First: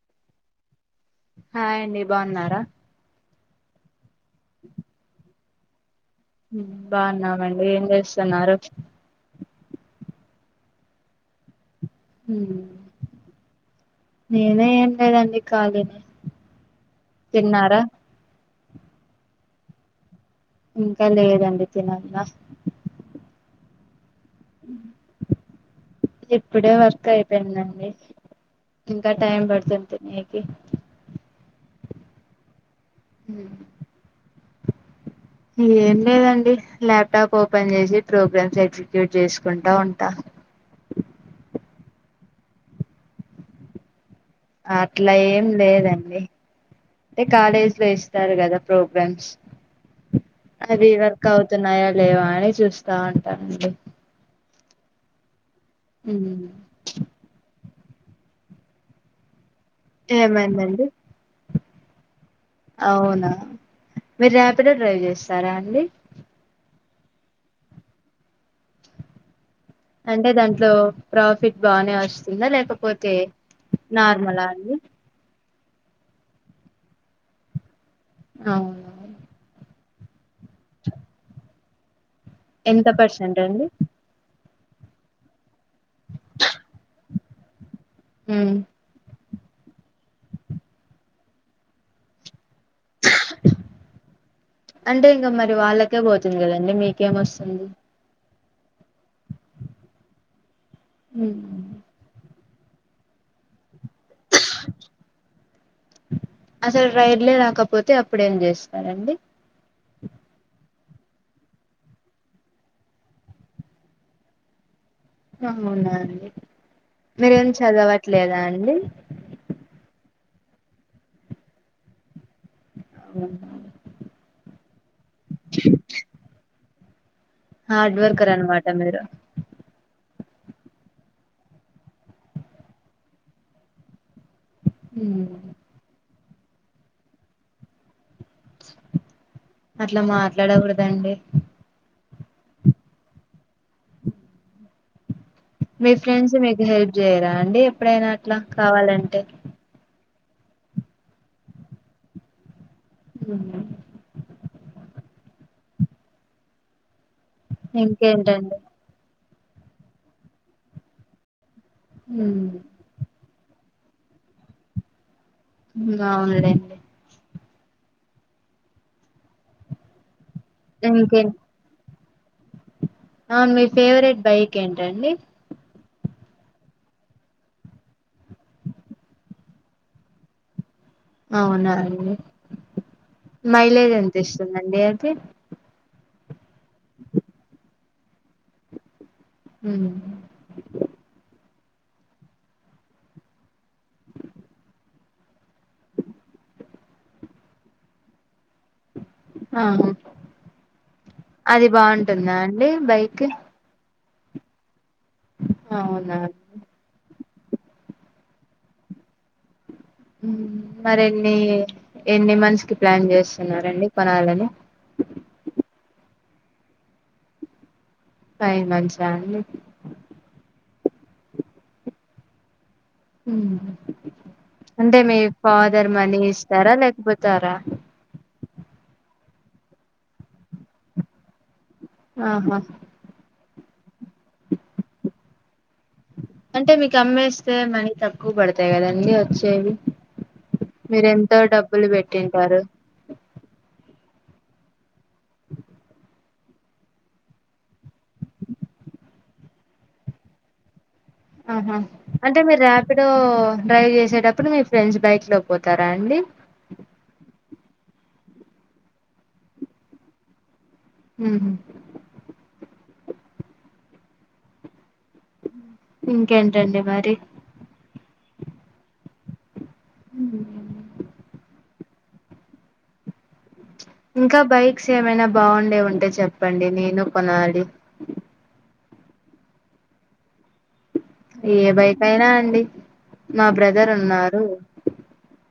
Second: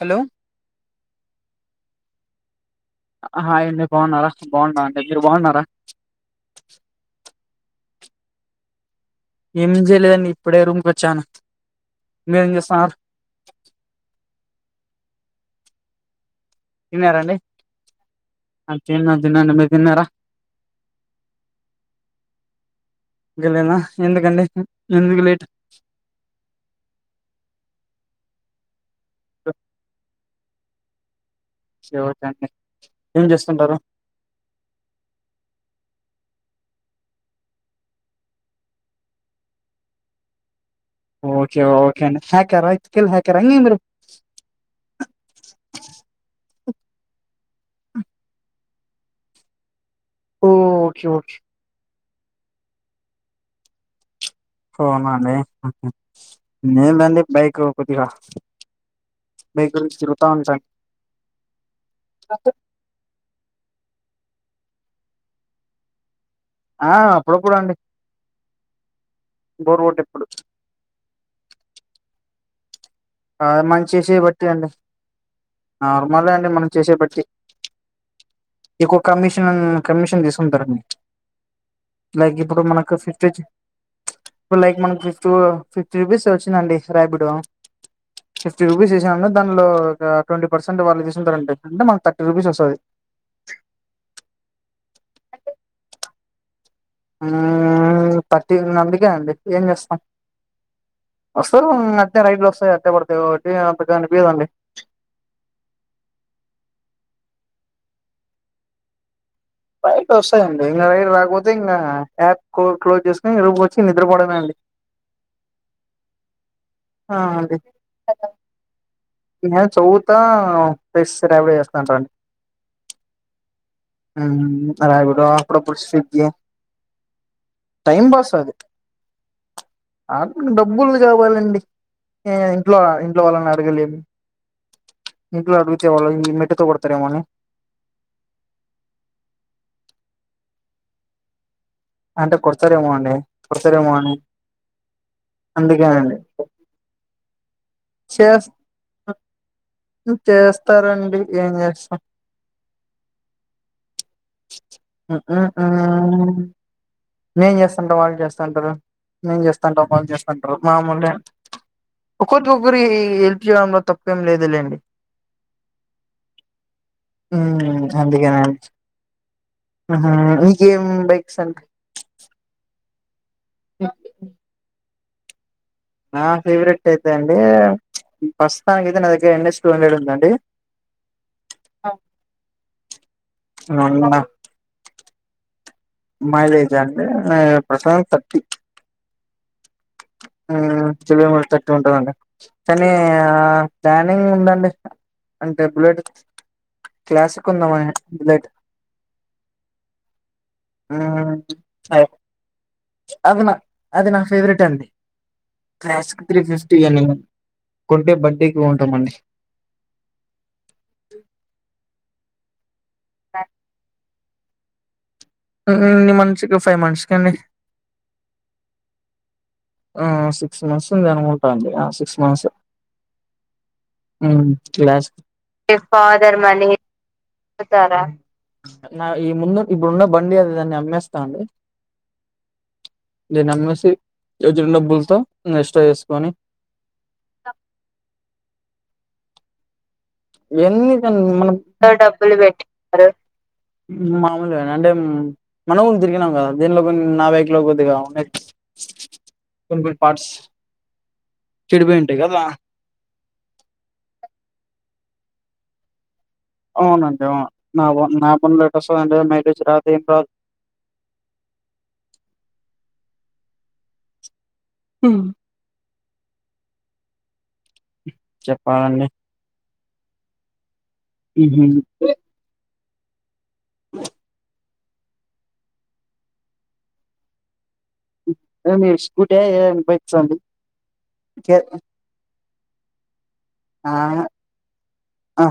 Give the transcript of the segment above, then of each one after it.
Hello hi అండి బాగున్నారా hi అండి బాగున్నారా బాగున్నా ఆంటీ మీరు బాగున్నారా హ్మ్ బాగున్నాం అం డి ఏం చేస్సున్నారు ఏమ్ జేయ్యలేదండి ఇప్పుడే రూమ్ కొచ్చాను నేనే లేదండి కాలినే తిన్నారండి తిన్నారా ఆ తిన్న తిన్నాను మీరు తిన్నారా ఇంకా లేదండి తినలి [unintelligible] ఎందుకండి ఎందుకు లేట్ ఇప్పుడే వర్క్ అయిపోయిందండి ఇంకా టైమ్ పడుతది [unintelligible] [unintelligible] ఏం చేస్తుంటరు ఏం లేదండి ల్యాప్టాప్ ఓపెన్ చేసి ప్రోగ్రామ్స్ ఎగ్జిక్యూట్ చేసుకుంటా ఉంటా ఓకే ఓకే అండి హ్యాకర్ అ ఎథికల్ హ్యాకర్ ఆ అండి మీరు అట్లా ఏం లేదండి అంటే కాలేజీ లో ఇస్తారు కదా ప్రోగ్రామ్స్ అవి ఓకే వర్క్ ఓకే అవుతున్నాయా లేవా అని చూస్తా ఉంటా అంతే పోనా [unintelligible] లేదండి బైకు కొద్దిగా [unintelligible] తిరుగుత ఉంట ఏమైందండి [unintelligible] అవునా మీరు రాపిడో డ్రైవ్ చేస్తారా అండి ఆ అప్పుడు అప్పుడు అండి బోర్ కొట్టేప్పుడు అంటే దాంట్లో ప్రాఫిట్ బాగనే వస్తుందా లేక అ మంచి చెయ్యి బట్టి అండి నార్మలే అండి మనం చేసే బట్టి ఎక్కువ అవునవును కమీషన్ కమిషన్ తీసు కుంటారు లైక్ ఇప్పుడు ఎంత మనకు ఫిఫ్టీ పర్సెంట్ అండి ఇప్పుడు లైక్ మనకి ఫిఫ్త్ ఫిఫ్టీ రూపీస్ వచ్చిందండి రాపిడో ఉమ్ ఫిఫ్టీ రూపీస్ [unintelligible] దానిలో ఒక ట్వంటీ పర్సెంట్ వాళ్లు చూసుకుంటారు అండి అంటే మనకి థర్టీ రూపిస్ వస్తుంది అంటే ఇంకా మరి వాళ్ళకే బో [unintelligible] అంటే మీకేం వస్తుంది థర్టీన్ మందికి హండ్రెడ్ ఏం చేస్తాం వస్తలు ఈమధ్య రైలో వస్ అట్టే పడుతాయ్ ఒకటి అంత అనిపియ్యదండి రెడ్ లే రాకపోతే అప్పుడేం చేస్తారండి రైడ్ వస్తాయండి ఇంకా రైడ్ రాకపోతే ఇంకా యాప్ క్లోజ్ చేసుకుని రూముకొచ్చి నిద్రపోడమే అండి అవునా అండి ఆ మీరేం అండి చదవట్లేదా అండి నేను చదువుతా ప్లస్ రైడ్ చేస్తారండి అవును అన్న అడయ్గూడ అప్పుడపుడు స్విగ్గి హార్డ్వర్కర్ అనమాట మీరు డబ్బులు కావాలండి ఇంట్లో ఇంట్లో వాళ్ళని అడగలేమ్ హ్మ్. ఇంట్లో అడుగుతే వాళ మెట్టతో కొడతారు ఏమో అని అట్లా మాట్లాడకూడదండి అంటే కోడతారెమో అండి కొడతారు ఏమో అని అందుకేండి ఇన్లేమ్ ఎప్పుడైనా అట్లా కావాలంటే చేస్తారండి ఏం చేస్తాం ఉమ్ ఆ నేన్ చేస్తంత వాళ్ళు ఇంకేంటండి చేస్తాంటారు నేం చేస్తాంట వాళ్ళు చేస్తంటారు మామూలే ఉమ్ ఒకరికి ఒకరి హెల్ప్ చేయ తప్పేం లేదులేండి అవునులేండి ఉ అందుకేన ఆహ మీక ఏం ఇంకేం బైక్స్ అంటే అవును మీ ఫేవరెట్ బైక్ ఏంటండి నా ఫేవరెట్ అయితే అండి ప్రస్తుతానికి అయితే నా దగ్గర యన్ ఎస్ టూ హండెడ్ ఉందండి అవునాండి మైలేజ్ ఎంత అవునా ఇస్తుందండి అది. మైలేజ్ అండి ప్రస్తుతానికి థర్టీ. ఉమ్ ఆ చెవతను ఉంటుందిండి కానీ ప్లానింగ్ ఆ ఉందండి అంటే బుల్లెట్ క్లాసిక్ కొందమ బుల్లెట్ ఆహ అది బాగుంటుందా అండి. బైక్ అది నా అది నా ఫేవరెట్ అండి అవునా క్రాస్కి త్రీ ఫిఫ్టీని కొంటే బర్త్డేకి కొంటామండి. మరి అండి. ఎన్ని మంత్స్ ప్లాన్ చేస్తున్నారండి. కొనాలని. ఉమ్ ఎన్ని మంత్స్ కి, ఫైవ్ మంత్స్ కి అండి. ఫైవ్ మంత్స్ ఆ అండి. ఆ సిక్స్ మంత్స్ ఉంది అనుకుంటాండి సిక్స్ మంత్స్. ఉమ్ అంటే మీ క్లాస్కి ఫాదర్ మనీ ఇస్తారా లేకపోతారా అడుగుతారా. ఈ ముందు ఇప్పుడున్న బండి అది దాన్ని అమ్మేస్తా అండి. ఆహా దీని అమ్మేసి. వచ్చిన డబ్బులతో, ఎక్స్ట్రా చేసుకొని అంటే మీకు అమ్మేస్తే మనీ తక్కువ పడుత అంతే కదండి వచ్చేవి. ఎన్ని మనం ఎంతో డబ్బులు పెట్టింటారు. మామూలేనండి అంటే మనం తిరిగినాము కదా దీనిలో కొన్ని నా బైకులో కొద్దిగా ఉండయి కొన్ని కొన్ని పార్ట్స్. ఆహా చెడిపోయి ఉంటాయి అంటే కదా మీరు ర్యాపిడో డ్రైవ్ చేసేటప్పుడు మీ ఫ్రెండ్స్ బైక్ లో పోతారా అండి. అవునండి అవును నా బుల్లెట్ వస్తదండి. మైలేజ్ రాదు ఏం రాదు. ఉం ఆ ఇంకేంటండి మరి. చెప్పాలండి. ఉమ్ ఉహు ఇంకా బయట బైక్స్ ఏమైనా బాగుండే ఉంటే చెప్పండి నేను కొనాలి. మీ స్కూటీ ఏదైనా బైక్స్ అండి. ఏ బైకయినా అండి నా బ్రదర్ ఉన్నారు ఆ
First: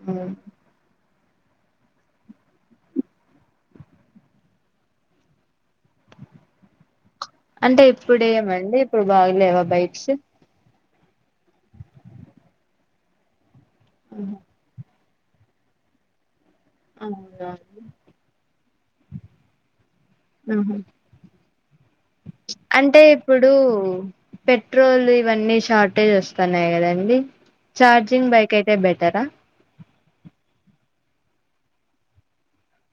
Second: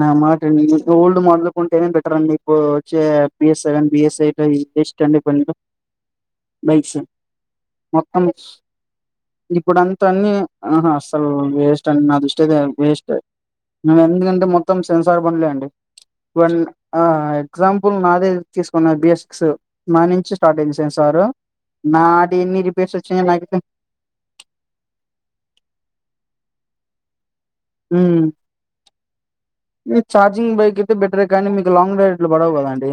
నా మాట [unintelligible] కొత్త మోడల్ కొంటేనే బెటర్ అండి ఇప్పుడు వచ్చే BS seven BS eight best అండి బండిలో బైక్స్. అంటే మొత్తం ఇప్పుడేమండి ఇప్పుడు బాగలేవా బైక్స్. ఆహ అస్సలు వేస్ట్ అండి నాదుస్టిలో అయితే వేస్ట్ నువ్ ఎందుకం సెన్సార్ బండ్లే అండి. వన్ ఆ ఆహా ఎగ్జాంపుల్ నాదే తీసుకున్న [unintelligible] స్టార్ట్ ఉహు అయింది సెన్సార్ నాటి ఎన్ని రిపేర్స్ అంటే వచ్చినాయో ఇప్పుడు నాకైతే పెట్రోల్ ఇవన్నీ షార్టేజ్ వస్ వత్తన్నాయి కదండి. చార్జింగ్ బైక్ అయితే బెటరా. మీ ఛార్జింగ్ బైక్ అయితే బెటరే కానీ మీకు లాంగ్ డ్రైవ్ ఇట్లా పడవు కదండీ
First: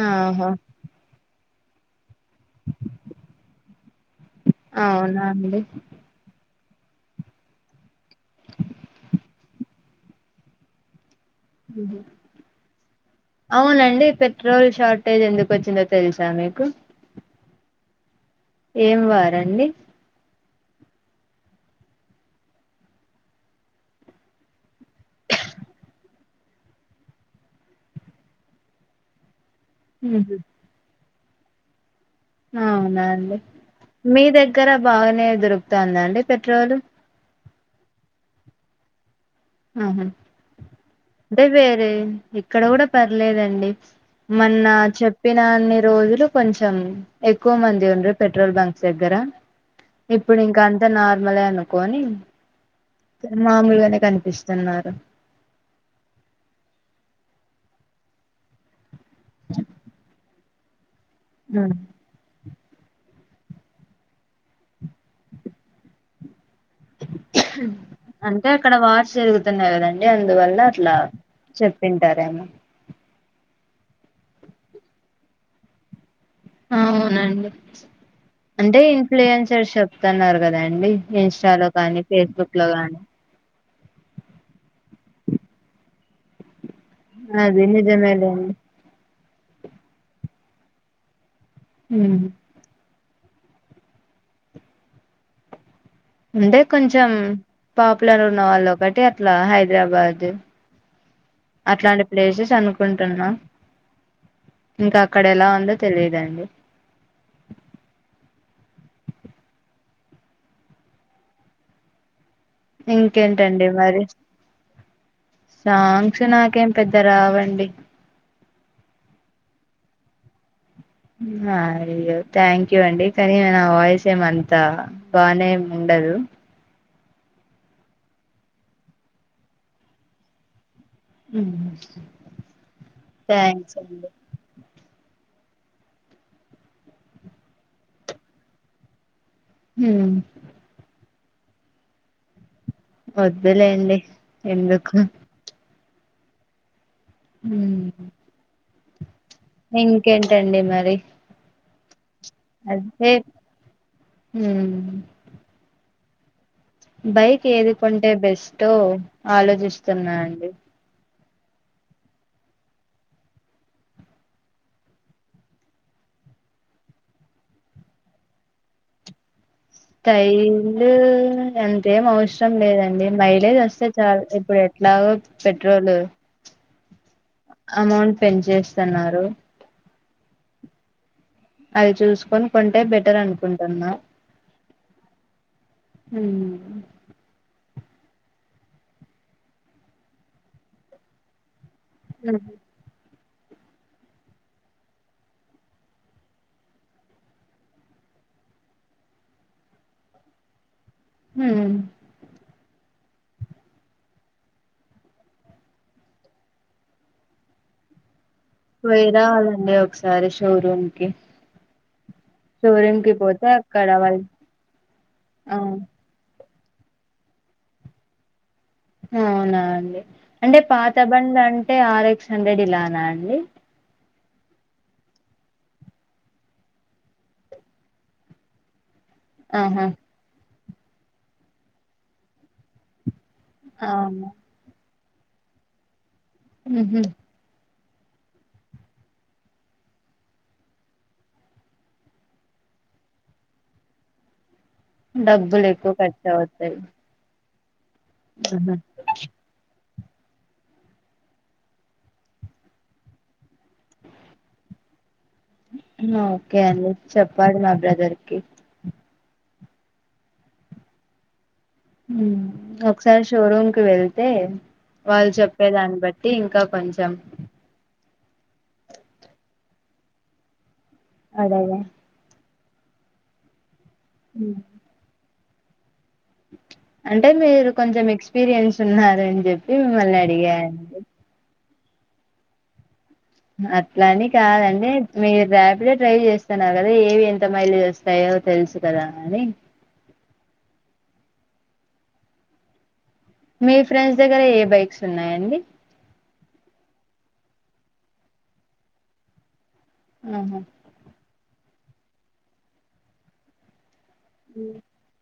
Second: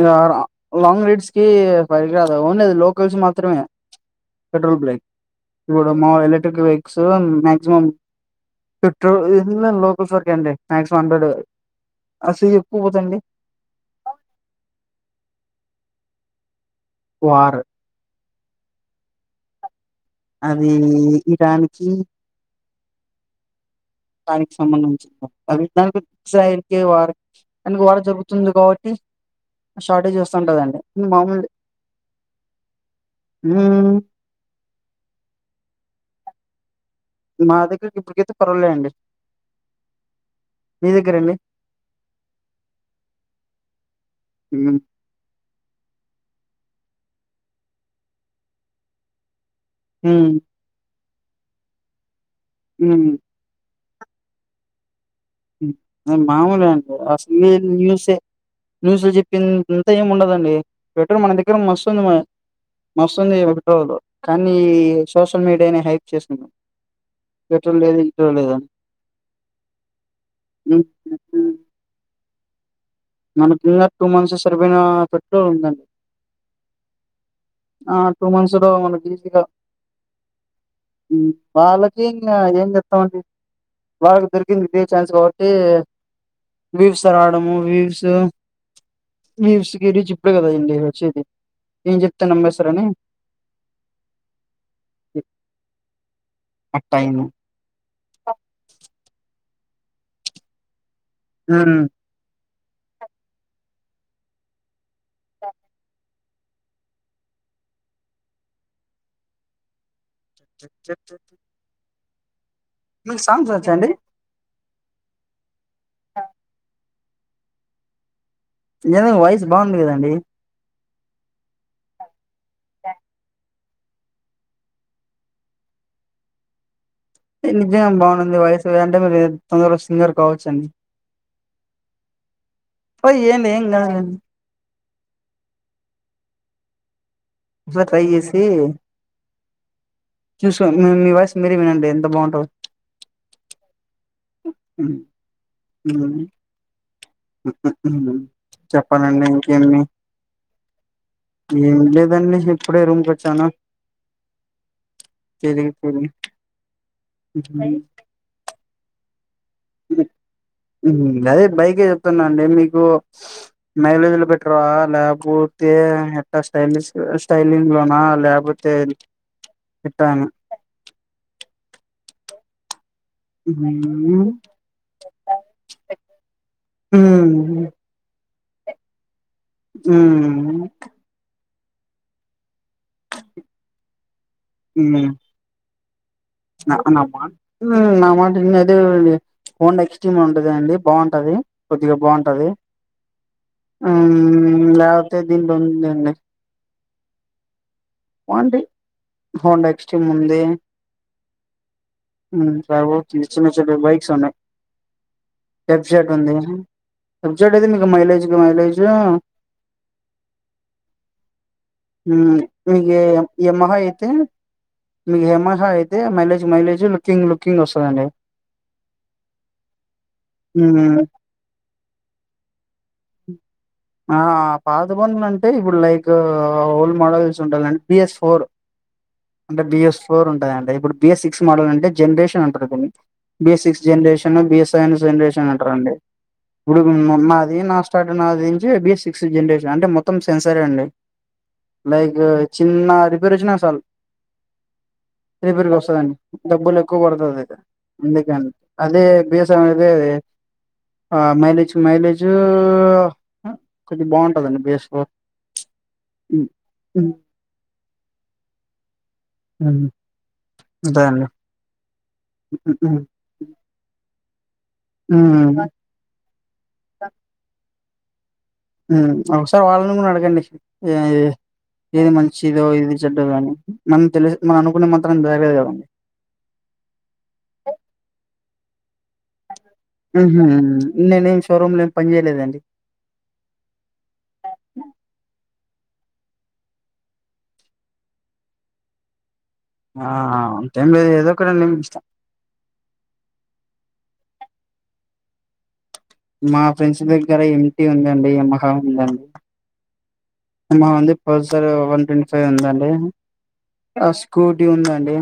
ఇగ ఆహా లాంగ్ రైడ్స్. కి పనికిరాదు ఓన్లీ ఆది లోకల్స్ మాత్రమే. పెట్రోల్ బ్లైక్ అవునా అండి ఇప్పుడు మా ఎలక్ట్రక్ వెక్. క్సిమం మక్సిమమ్. పెట్రో ఏది ఉన్న లోకల్స్ సరికే అండి మాక్సిమం హండ్రెడ్. ఉంహు అసలు ఎక్కువ పోతాయండి అవునండి పెట్రోల్ షార్టేజ్ ఎందుకు వచ్చిందో తెల్సా మీకు. వార్ ఏం వారండి. అది ఇరాన్ కి. దానికి సంబంధించి అది దానికి [unintelligible] జరిపే వారు అందుకే వారు జరుగుతుంది కాబట్టి. షార్టేజ్ వస్తుంటదండి మామూలే అవునా అండి మీ దగ్గర బాగానే దొరుకుతాందా అండి పెట్రోలు. మా దగ్గరకి ఇప్పుటికైతే పరవలే అండి. ఆహ మీ దగ్గరండి అంటే వేరే ఇక్కడ కూడా పర్లేదండి మొన్న మ్మ్ చెప్పిన అన్ని రోజు కొంచెం ఎక్కువ మంది ఉండ్రి పెట్రోల్ బంక్స్ దగ్గర. మ్మ్ ఇప్పుడు ఇంకా అంత నా. ర్మల్ అనుకొని మ్మ్ మాములుగానే కనిపిస్ తున్నారుా హు అదే మామూలుగు అనుకో ఇంగు ఇంగ్లీషే న్యూస్ లో చెప్పిన్ అంత ఏమ్ ఉండదండి పెట్రోల్ మనదగ్గర మస్తూ ఉంద్ మరి వస్తుంది పెట్రోలు కానీ సోషల్ మీడియానే హైప్ చేసింది పెట్రోల్ లేదు గిట్రోల్ అంటే లేదని అక్కడ వార్స్ జరుగుతున్నాయి కదండ్ లే అందువల్ల అట్లా చెప్పింటారు త్యమో మనకిి ఈయర్ టూ మంత్స్ సరిపోయిన పెట్రోల్ ఉందండి అవునండి ఆ టూ మంత్స్ లో అంటే మనకి ఈజీగా ఇన్ఫ్లుయెన్సెస్ చెప్తున్నారు కదండి ఉమ్, ఇన్స్టాలో కానీ వాళ్ళకి ఇంకా ఫేస్బుక్ ఏం లో కానీ చెప్తామండి వాళ్ళకి దొరికింది ఇదే ఛాన్స్ కాబట్టి వ్యూస్ రావాదము అది వ్యూస్ తో నిజమేలేండి వ్యూస్ కి రిచ్ ఇప్పుడే కద ఇంగ వచ్చేది చ్చది ఏం ఉమ్. చెపుతే నమ్మేస్తరని అ [unintelligible] ఉంటే కొంచెం పాపులర్ ఉన్నవాళ్ళు ఒకటి అట్లా హైప్ హైదరాబాద్ ఉమ్ అట్లాంటి ప్లేసెస్ అను కుంటున్నా ఇంకా అక్కడ ఎలా ఉందో తెలియదండి [unintelligible] మీకు సాంగ్స్ ఇంకేంటండి వచ్చాండి మరి సాంగ్స్ నాకేం పెద్ ఇంక రావండి వాయిస్ బాగుంది కదండి ఇగ థ్యాంక్ యూ అండి కానీ నా వాయిస్ ఏమంతా బానే ఉండదు నిజంగా బాగుంది వయసు అంటే మీరు తొందరలో సింగర్ కావచ్చుండి ట్రై చేయండి ఏం థ్యాంక్స్ కాదులేండి ఎక్కువ ట్రై చేసి హ్మ్ చూ స [unintelligible] నీ వాస్ మీరే వినండీ ఎంత బాగుంటో వద్దులేండి ఎందుకు అ హ్మ్ హ్మ్ హ్మ్ చెప్పానండి ఇంకేంటండి మరి ఏం లేదు అన్నిే ఇప్పుడే రూమ్కి అదే వచ్చాను హ్మ్ ఏది సవు బైక్ ఏదికంటే బెస్ట్ ఆలోచిస్తున్నా అండి అదే బైకే చెప్తున్నా అండి మీకు మైలేజ్ లో పెట్ట్రా లేకపోతే ఎట్లా స్టైలిష్ స్టైలింగ్ లోనా లేకపోతే ఎట్టా అని స్టైల్ అంతేం అవసరం లేదండి మైలేజ్ వస్తే చాల ఉమ్ ఇప్పుడు ఎట్లాగో పెట్రోల్ మ్మ్ అమౌంట్ ఏం చేస్తున్నారు మ్మ్ అది చూస్కని ఆంటే బెటర్ అనుకుంటున్నా ఉమ్ నా నా మాట నా మాటద హఓన్డ్ ఎక్స్టం ఉంటదండి బాగుంటది కొద్దిగా బాగుంటది ఆ లేకతే దీంట్లో ఉందండి డి హోన్ ఎక్స్ట ఉంది మ్మ్ చిన్న చి బైక్స్ ఉన్నాయి ఫ్జెడ్ ఉండేది ఫ్జెడ్ అయితే మీ మైలేజ్ మైలేజ్ పోయి రావాలండి ఒకసారి షోరూమ్ కి మ్మ్ మీ షోరూమ్ కి పోతే యమహా అక్కడ అయితే వాళ్ళు మీ ఆ యమహా అయితే మళ మైలేజ్ లుకింగ్ లుకింగ్ వస్తుందండి అవునా అండి అంటే పాత బం అంటే ఆర్ ఎక్స్ హండ్రెడ్ ఇలానా అండి ఆ పాతబనులు అంటే ఇప్పుడు లైక్ ఓల్డ్ మోడల్స్ సండాలండ్ బిఎస్ ఫోర్ అంటే ఆహా బిఎస్ ఫోర్ ఉంటదండి ఇప్పుడు బిఎస్ సిక్స్ మడల్ అంటే జనరేషన్ ఉంటది కూని బీ సిక్స్ అవును జనరేషన్ బిస్ సైవన్స్ ప్రజెంటేషన్ అంట రండి ఉడుకు ఉహు ఉమ్మదిే నాష్ట స్టార్ బి సిక్స్త్ జనరేషన్ అంటే మొత్తం సెన్సరే అండి లైక్ చిన్నా రిపేరు వచ్చిన సాలు డబ్బులు రేపేర్కి ఎక్కువ వస్తుందండి ఖర్చు అవుతాయి డబ్బులు ఎక్కువ పడుతాది అయితే ఎందుక ఆహా! అదే బేస అదే అదే ఆ మైలేజ్ మైలేజ్ కొది బాగుంటదండి బేస్ లో ఓకే చెప్పా డు మా బ్రదర్కి ఉంటానండి ఒకసారి షోరూమ్ కి వెళ్తు తే వాళ్ళు చెప్పేదాన్ని బట్టి అ ఇంకా కొంచెం ఒకసారి వాళ్ళను కూడా అడగండి అడగా ఏది మంచి ఇదో ఇది చెడ్డ కాని మనం తెలి మన అనుకునే మాత్రం బేగే [unintelligible] అంటే మీరు కొంచెం ఎక్స్పీరియన్స్ ఉన్నారు అని చెప్పి మిమ్మల్ని ఉహూ అడిగానండి నేనేం షోరూమ్లో పని చేయలేదండి అట్లాని కాదండి మీరు రాపిడో ట్రై చేస్తున్నా కదా ఏవి ఎంత మైలేజ్ వస్తాయో తెలుసు కదా అని ఆ టైం లేదు ఏదో ఒక ఇష్టం మీ ఫ్రెండ్స్ దగ్గర ఏ బైక్స్ ఉన్నాయండి మా ఫ్రెండ్స్ దగ్గర ఏంటి ఉందండి ఏ మహా ఉందండి ఆహా అమ్మ అంది హో సార్ వన్ ట్వంటీ ఫైవ్ ఉందండి ఆ స్కూటీ ఉందండి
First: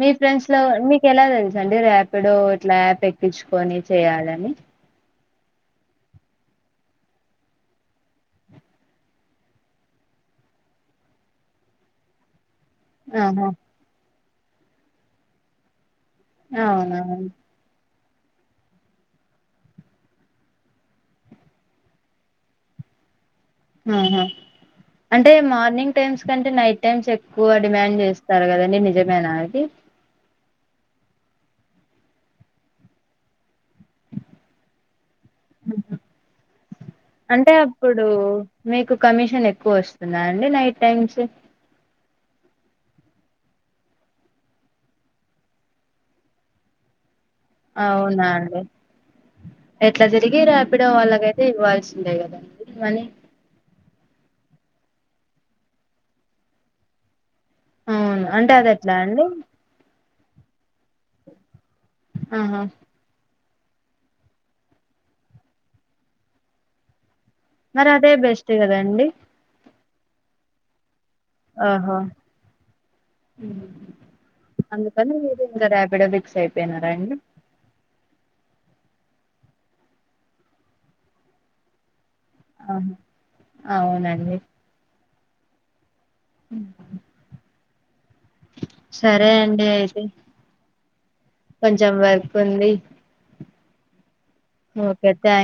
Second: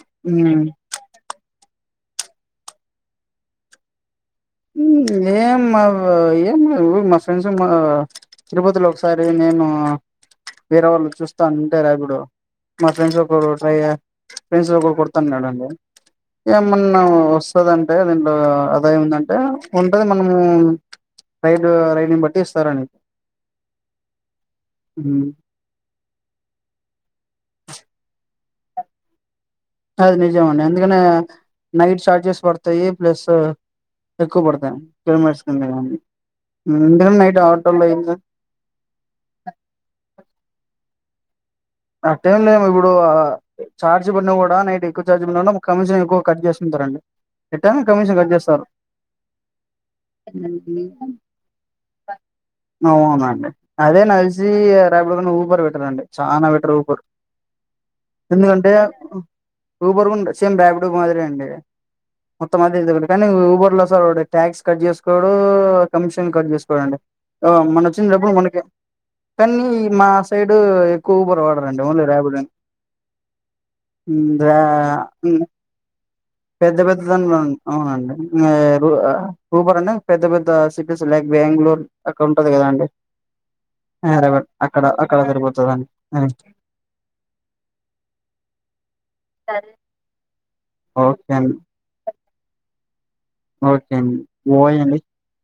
మీ ఫ్రెండ్స్ లో మీకు ఎలా తెలుసు అండి రాపిడో ఇట్లా యాప్ ఎక్కించుకొని చేయాలని ఏం మా ఏం మా ఫ్రెండ్స్ మా తిరుపతిలో ఒకసారి నేను వేరే వాళ్ళు చూస్తాను ఉంటేర ఇపుడు మా ఫ్రెండ్స్ ఆహా ఒకరూ త్రైయా ఫ్రెండ్స్ ఒకడు కొడుతున్నాడండి. అవునా ఎమన్నా వస్తదని తె రెండో ఆదాయం అంటె ఉం ఉంటది మనమూ రైడ్ రైడ్ని బట్టి ఇస్తారని ఆహా హ్మ్. అంటే మార్నింగ్ టైమ్స్ కంటే నైట్ టైమ్స్ ఎ ఎక్కువ డిమాండ్ చేస్తారు గదండి నిజమేనా అది అది నిజమండి అందుకనే నైట్ చార్జెస్ పడతయి ప్లెస్ కానీ ఎందుకంటే నైట్ అంటే ఆటోల్లో అప్పుడూ అయింది మీకు కమీషన్ ఎక్కువ వస్తుందా అండి నైట్ టైమ్ కి ఆ టైమ్ లో ఇప్పుడూ ఆ ఛార్జ్ పెట్టుకున్న గుడా నైట్ ఎక్కువ చార్జ్ పెట్టినపుడు కమిషన్ ఎక్కువ కట్ జేసుకుంటరండి. అవునా అండి ఎట్ల దిరిగి రాపిడో వాళ్ళకైతే ఇవ్వాల్సిందే గదండి మనీ ఈ ర్యాపిడో కంటె ఊబర్ బెటరండి చానా రూబర్ అవును అంటే అది ఎందుకంటే ఎట్లా అండి రూబర్గుంటె చ్చం ర్యాపిడో మాదిరి అండీ మొత్తం ఆహా విధంగ కనూ సూపర్ స్టోర్లొ ట్యాక్స్ కట్ చేస్తడూ కమిషన్ కట్ చేస్తడండి. ఆ మరి అదే మొన్నచ్చినప్పుడు బెస్ట్ మనకి కదండి తన్నీ మా సైడూ ఎక్కు ఆహ ఊహ్ రా అందుకనీ ఇది అఫిడవిట్ పెద్ద పెద్ద దానిలోన్ అవునండి మె ఏ సూ ఆ సూపర్ అండి పెద్ద పెద్ద సిటీస్ లైక్ బేంగ్ ళూర్. అక్కడ ఉంటది గదా అండి ఆహా అవునండి అరవక్ అక్కడ అక్ కర్ర ఇరిగి పోతదని అరే సరే అండి అయితె. ఓకె అండి. పండీ ఓకె అండి. ఓయ్ అండి ఓకే థ్యాంక్స్.